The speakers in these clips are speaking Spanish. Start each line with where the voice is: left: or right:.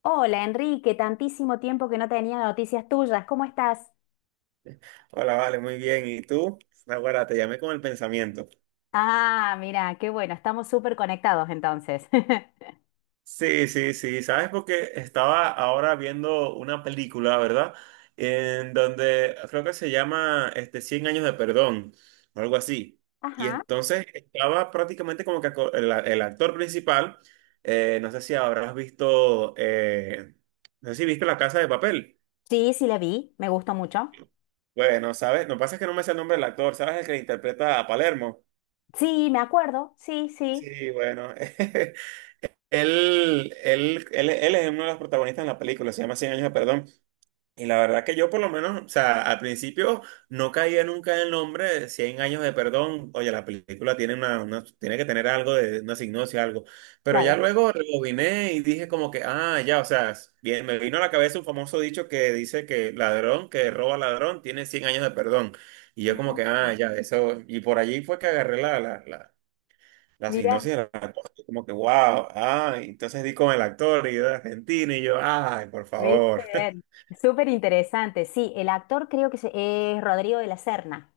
left: Hola Enrique, tantísimo tiempo que no tenía noticias tuyas, ¿cómo estás?
right: Hola, vale, muy bien. ¿Y tú? Ahora te llamé con el pensamiento.
left: Ah, mira, qué bueno, estamos súper conectados entonces.
right: Sí, sí, sí. ¿Sabes? Porque estaba ahora viendo una película, ¿verdad? En donde creo que se llama este, Cien años de perdón o algo así. Y
left: Ajá.
right: entonces estaba prácticamente como que el actor principal, no sé si habrás visto, no sé si viste La Casa de Papel.
left: Sí, sí la vi. Me gustó mucho.
right: Bueno, ¿sabes? Lo que pasa es que no me sé el nombre del actor. ¿Sabes el que interpreta a Palermo?
left: Sí, me acuerdo, sí, sí.
right: Sí, bueno. Él es uno de los protagonistas en la película, se llama Cien años de perdón. Y la verdad que yo por lo menos, o sea, al principio no caía nunca en el nombre de 100 años de perdón. Oye, la película tiene tiene que tener algo de una signosia, algo. Pero ya
left: Claro.
right: luego rebobiné y dije como que, ah, ya, o sea, bien, me vino a la cabeza un famoso dicho que dice que ladrón que roba ladrón tiene cien años de perdón. Y yo como
left: Ah,
right: que, ah, ya, eso. Y por allí fue que agarré la
left: mira,
right: sinopsis de la cosa, como que wow, ah, entonces di con el actor y yo de Argentina y yo, ay, por
left: viste
right: favor.
left: bien. Súper interesante. Sí, el actor creo que es Rodrigo de la Serna.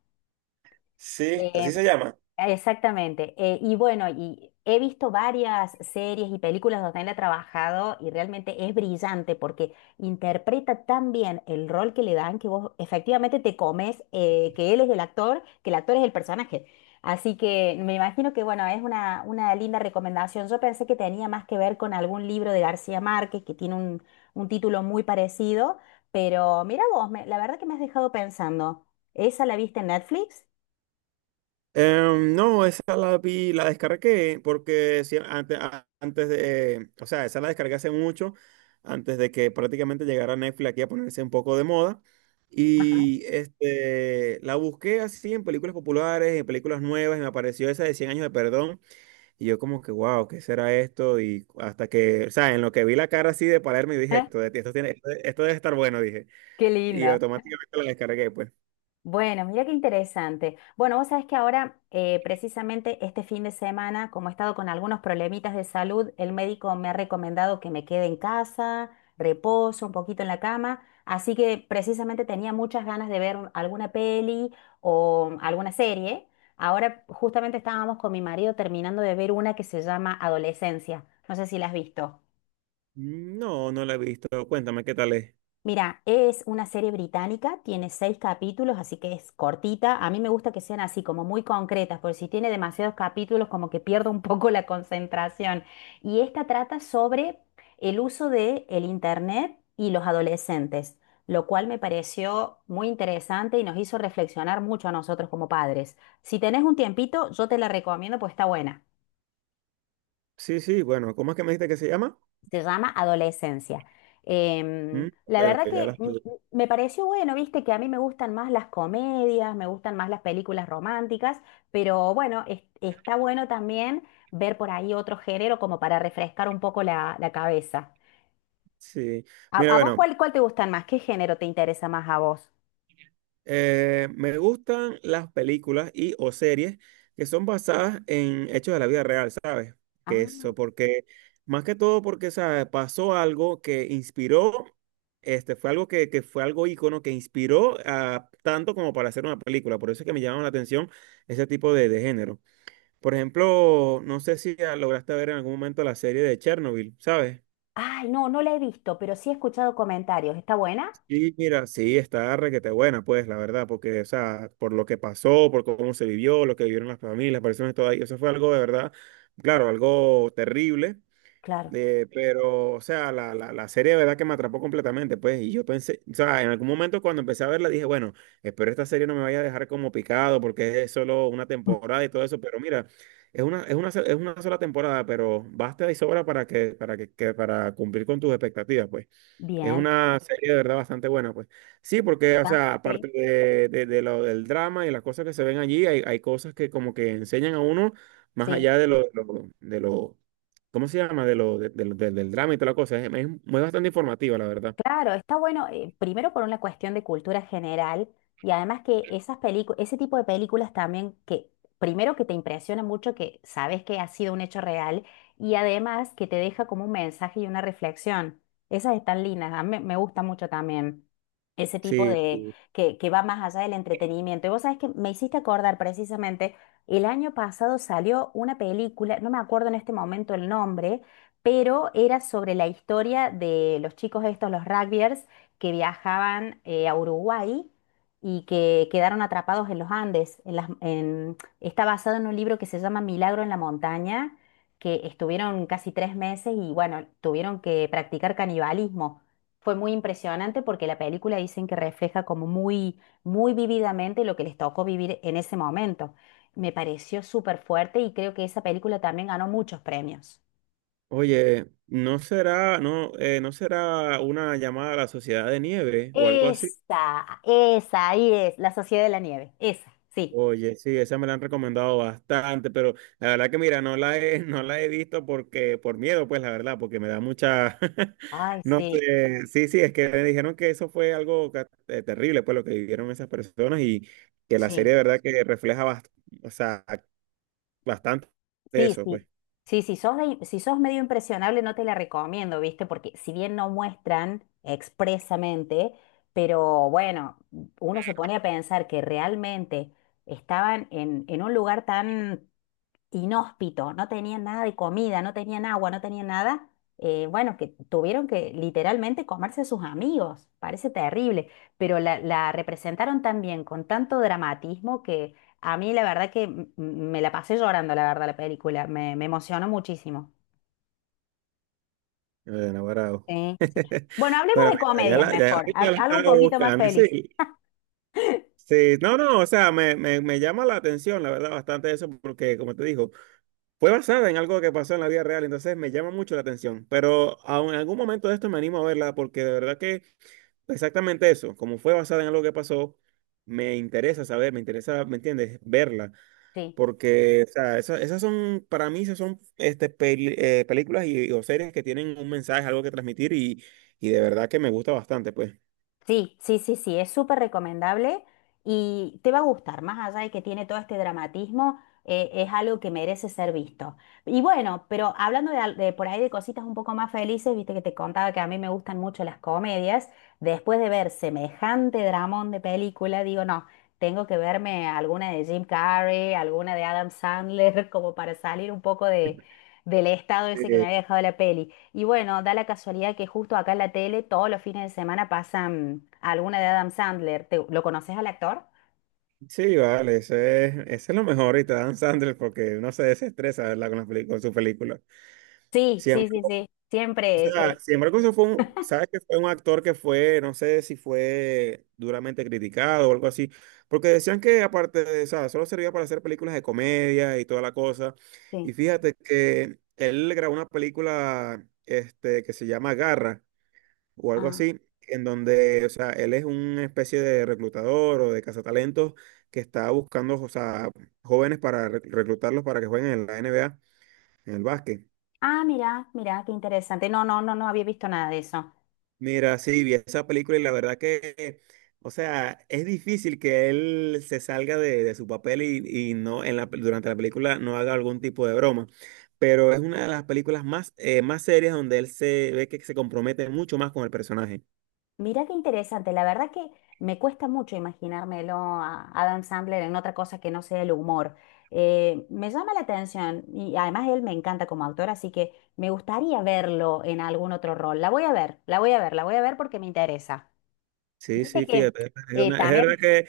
right: Sí, así se llama.
left: Exactamente. Y bueno, y he visto varias series y películas donde él ha trabajado y realmente es brillante porque interpreta tan bien el rol que le dan que vos efectivamente te comes que él es el actor, que el actor es el personaje. Así que me imagino que bueno, es una linda recomendación. Yo pensé que tenía más que ver con algún libro de García Márquez que tiene un título muy parecido, pero mira vos, la verdad que me has dejado pensando. ¿Esa la viste en Netflix?
right: No, esa la vi, la descargué porque sí, antes de, o sea, esa la descargué hace mucho, antes de que prácticamente llegara Netflix aquí a ponerse un poco de moda.
left: Ajá.
right: Y este, la busqué así en películas populares, en películas nuevas, y me apareció esa de Cien años de perdón. Y yo como que, wow, ¿qué será esto? Y hasta que, o sea, en lo que vi la cara así de Palermo y dije, esto, de esto tiene, esto debe estar bueno, dije.
left: Qué
right: Y
left: lindo.
right: automáticamente la descargué, pues.
left: Bueno, mira qué interesante. Bueno, vos sabés que ahora, precisamente este fin de semana, como he estado con algunos problemitas de salud, el médico me ha recomendado que me quede en casa, reposo un poquito en la cama, así que precisamente tenía muchas ganas de ver alguna peli o alguna serie. Ahora justamente estábamos con mi marido terminando de ver una que se llama Adolescencia. No sé si la has visto.
right: No, no la he visto. Cuéntame qué tal es.
left: Mira, es una serie británica, tiene seis capítulos, así que es cortita. A mí me gusta que sean así, como muy concretas, porque si tiene demasiados capítulos, como que pierdo un poco la concentración. Y esta trata sobre el uso de el internet y los adolescentes, lo cual me pareció muy interesante y nos hizo reflexionar mucho a nosotros como padres. Si tenés un tiempito, yo te la recomiendo, pues está buena.
right: Sí, sí, bueno, ¿cómo es que me dijiste que se llama?
left: Se llama Adolescencia. Em,
right: Mm, ok,
left: la
right: ok,
left: verdad
right: ya la
left: que mm, mm,
right: estoy-.
left: Me pareció bueno, viste, que a mí me gustan más las comedias, me gustan más las películas románticas, pero bueno, está bueno también ver por ahí otro género como para refrescar un poco la cabeza.
right: Sí. Mira,
left: A vos
right: bueno,
left: cuál te gustan más? ¿Qué género te interesa más a vos?
right: Me gustan las películas y o series que son basadas en hechos de la vida real, ¿sabes? Que
left: Ah,
right: eso, porque más que todo porque, ¿sabes? Pasó algo que inspiró, este, fue algo que fue algo ícono que inspiró a tanto como para hacer una película. Por eso es que me llama la atención ese tipo de género. Por ejemplo, no sé si ya lograste ver en algún momento la serie de Chernobyl, ¿sabes?
left: ay, no, no la he visto, pero sí he escuchado comentarios. ¿Está buena?
right: Y mira, sí, está requete buena, pues, la verdad, porque, o sea, por lo que pasó, por cómo se vivió, lo que vivieron las familias, las personas y todo ahí, eso fue algo de verdad, claro, algo terrible,
left: Claro.
right: pero, o sea, la serie de verdad que me atrapó completamente, pues, y yo pensé, o sea, en algún momento cuando empecé a verla dije, bueno, espero esta serie no me vaya a dejar como picado porque es solo una temporada y todo eso, pero mira, es una sola temporada, pero basta y sobra para que, para cumplir con tus expectativas, pues. Es
left: Bien.
right: una serie de verdad bastante buena, pues. Sí, porque, o
left: ¿Está?
right: sea,
left: Sí.
right: aparte de, de lo del drama y las cosas que se ven allí, hay cosas que como que enseñan a uno más
left: Sí.
right: allá de lo, ¿cómo se llama? De lo, de lo- del del drama y toda la cosa. Es muy bastante informativa, la verdad.
left: Claro, está bueno, primero por una cuestión de cultura general y además que esas películas, ese tipo de películas también que primero que te impresiona mucho que sabes que ha sido un hecho real y además que te deja como un mensaje y una reflexión. Esas están lindas, a mí me gusta mucho también ese tipo
right: Sí,
left: de
right: sí.
left: que va más allá del entretenimiento. Y vos sabés que me hiciste acordar precisamente, el año pasado salió una película, no me acuerdo en este momento el nombre pero era sobre la historia de los chicos estos, los rugbyers, que viajaban a Uruguay y que quedaron atrapados en los Andes. Está basado en un libro que se llama Milagro en la montaña, que estuvieron casi tres meses y bueno, tuvieron que practicar canibalismo. Fue muy impresionante porque la película dicen que refleja como muy vívidamente lo que les tocó vivir en ese momento. Me pareció súper fuerte y creo que esa película también ganó muchos premios.
right: Oye, ¿no será, no, no será una llamada a la Sociedad de Nieve o algo así?
left: Ahí es, La Sociedad de la Nieve, esa, sí.
right: Oye, sí, esa me la han recomendado bastante, pero la verdad que mira, no la he, no la he visto porque, por miedo, pues la verdad, porque me da mucha,
left: Ay,
right: no
left: sí,
right: sé, sí, sí, es que me dijeron que eso fue algo terrible, pues lo que vivieron esas personas y que la
left: sí,
right: serie de verdad que refleja o sea, bastante
left: sí,
right: eso,
left: sí.
right: pues,
left: Sí, si sos medio impresionable, no te la recomiendo, ¿viste? Porque si bien no muestran expresamente, pero bueno, uno se pone a pensar que realmente estaban en un lugar tan inhóspito, no tenían nada de comida, no tenían agua, no tenían nada, bueno, que tuvieron que literalmente comerse a sus amigos, parece terrible, pero la representaron también con tanto dramatismo que a mí la verdad que me la pasé llorando, la verdad, la película, me emocionó muchísimo.
right: enamorado.
left: Sí. Sí. Bueno, hablemos
right: Bueno,
left: de
right: mira, ya
left: comedias
right: la, ya
left: mejor,
right: ahorita la
left: algo un
right: estaba
left: poquito más
right: buscando,
left: feliz.
right: sí. Sí, no, no, o sea, me llama la atención, la verdad, bastante eso, porque como te digo, fue basada en algo que pasó en la vida real, entonces me llama mucho la atención, pero aun en algún momento de esto me animo a verla porque de verdad que exactamente eso, como fue basada en algo que pasó, me interesa saber, me interesa, ¿me entiendes? Verla,
left: Sí.
right: porque o sea, esa- esas, son, para mí, esas son este, películas y, o series que tienen un mensaje, algo que transmitir y de verdad que me gusta bastante, pues.
left: Sí, sí, sí, sí, es súper recomendable y te va a gustar, más allá de que tiene todo este dramatismo, es algo que merece ser visto. Y bueno, pero hablando de por ahí de cositas un poco más felices, viste que te contaba que a mí me gustan mucho las comedias, después de ver semejante dramón de película, digo, no, tengo que verme alguna de Jim Carrey, alguna de Adam Sandler, como para salir un poco de, del estado ese que me
right: Eh,
left: había dejado la peli. Y bueno, da la casualidad que justo acá en la tele todos los fines de semana pasan alguna de Adam Sandler. ¿Lo conoces al actor?
right: sí, vale, ese es lo mejor y te dan Sandler porque no se desestresa, ¿verdad? Con, con sus películas.
left: Sí, sí,
right: Siempre.
left: sí, sí.
right: O
left: Siempre.
right: sea, sin embargo, eso fue un, sabes que fue un actor que fue, no sé si fue duramente criticado o algo así, porque decían que aparte de, o sea, solo servía para hacer películas de comedia y toda la cosa.
left: Sí.
right: Y fíjate que él grabó una película, este, que se llama Garra o algo
left: Ah,
right: así, en donde, o sea, él es una especie de reclutador o de cazatalentos que está buscando, o sea, jóvenes para reclutarlos para que jueguen en la NBA, en el básquet.
left: ah, mira, mira, qué interesante. No, no, no, no había visto nada de eso.
right: Mira, sí, vi esa película y la verdad que, o sea, es difícil que él se salga de su papel y no en la, durante la película no haga algún tipo de broma. Pero es una de las películas más, más serias donde él se ve que se compromete mucho más con el personaje.
left: Mira qué interesante. La verdad que me cuesta mucho imaginármelo a Adam Sandler en otra cosa que no sea el humor. Me llama la atención y además él me encanta como autor, así que me gustaría verlo en algún otro rol. La voy a ver, la voy a ver, la voy a ver porque me interesa.
right: Sí,
left: Viste
right: sí,
left: que
right: fíjate. Es, es verdad
left: también
right: que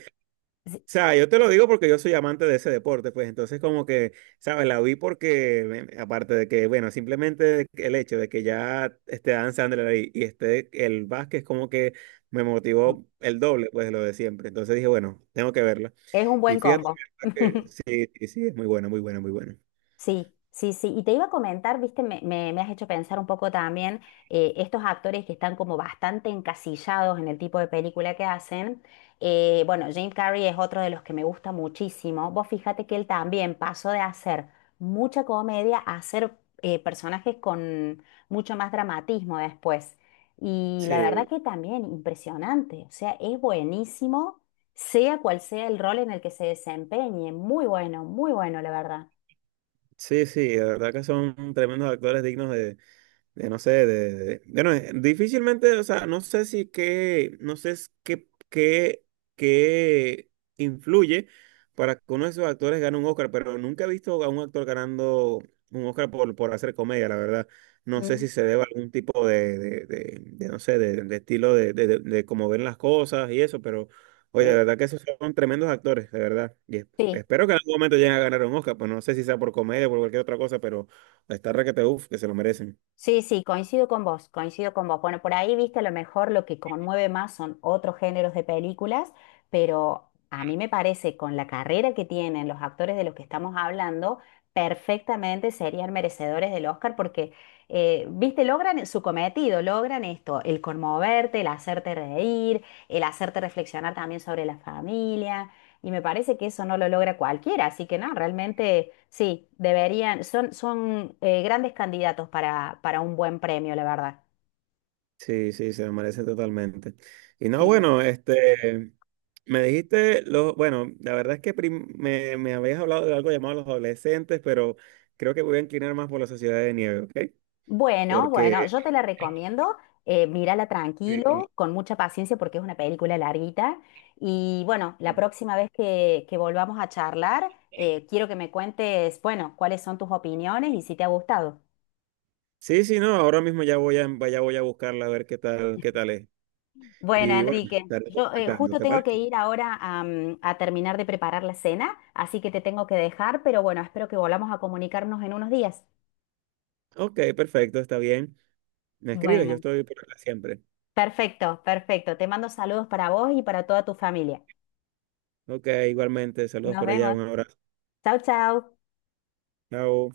left: sí,
right: o sea, yo te lo digo porque yo soy amante de ese deporte, pues entonces como que, ¿sabes? La vi porque, aparte de que, bueno, simplemente el hecho de que ya esté Dan Sandler ahí y esté el Vázquez como que me
left: mm,
right: motivó el doble, pues, de lo de siempre. Entonces dije, bueno, tengo que verla.
left: es un
right: Y
left: buen
right: fíjate
left: combo.
right: que sí, sí, sí, es muy buena, muy buena, muy buena.
left: Sí, sí, sí. Y te iba a comentar, viste, me has hecho pensar un poco también estos actores que están como bastante encasillados en el tipo de película que hacen. Bueno, Jim Carrey es otro de los que me gusta muchísimo. Vos fíjate que él también pasó de hacer mucha comedia a hacer personajes con mucho más dramatismo después. Y la verdad
right: Sí,
left: que también impresionante. O sea, es buenísimo, sea cual sea el rol en el que se desempeñe. Muy bueno, muy bueno, la verdad.
right: sí, sí, de verdad que son tremendos actores dignos de no sé, de- bueno, difícilmente, o sea, no sé si qué, no sé es qué, qué, qué influye para que uno de esos actores gane un Oscar, pero nunca he visto a un actor ganando un Oscar por hacer comedia, la verdad. No sé si se debe a algún tipo de, no sé, de estilo de cómo ven las cosas y eso, pero, oye, de
left: Sí,
right: verdad que esos son tremendos actores, de verdad. Y
left: sí,
right: espero que en algún momento lleguen a ganar un Oscar, pues no sé si sea por comedia o por cualquier otra cosa, pero está requete, uff, que se lo merecen.
left: sí, sí, coincido con vos, coincido con vos. Bueno, por ahí viste a lo mejor lo que conmueve más son otros géneros de películas, pero a mí me parece con la carrera que tienen los actores de los que estamos hablando, perfectamente serían merecedores del Oscar porque, viste, logran su cometido, logran esto, el conmoverte, el hacerte reír, el hacerte reflexionar también sobre la familia. Y me parece que eso no lo logra cualquiera, así que no, realmente sí, deberían, son grandes candidatos para un buen premio, la verdad.
right: Sí, sí, se me merece totalmente. Y no,
left: Bien.
right: bueno, este, me dijiste, lo, bueno, la verdad es que me, me habías hablado de algo llamado Los adolescentes, pero creo que voy a inclinar más por La sociedad de nieve, ¿ok?
left: Bueno, bueno,
right: Porque,
left: yo te la recomiendo, mírala tranquilo,
right: eh,
left: con mucha paciencia porque es una película larguita. Y bueno, la próxima vez que volvamos a charlar, quiero que me cuentes, bueno, cuáles son tus opiniones y si te ha gustado.
right: sí, sí, no, ahora mismo ya voy a buscarla a ver qué tal es.
left: Bueno,
right: Y bueno, te
left: Enrique,
right: estaré
left: yo
right: contactando,
left: justo
right: ¿te
left: tengo que
right: parece?
left: ir ahora a, a terminar de preparar la cena, así que te tengo que dejar, pero bueno, espero que volvamos a comunicarnos en unos días.
right: Ok, perfecto, está bien. Me escribes, yo
left: Bueno,
right: estoy por acá siempre.
left: perfecto, perfecto. Te mando saludos para vos y para toda tu familia.
right: Ok, igualmente, saludos
left: Nos
right: por allá,
left: vemos.
right: un abrazo.
left: Chau, chau.
right: Chao.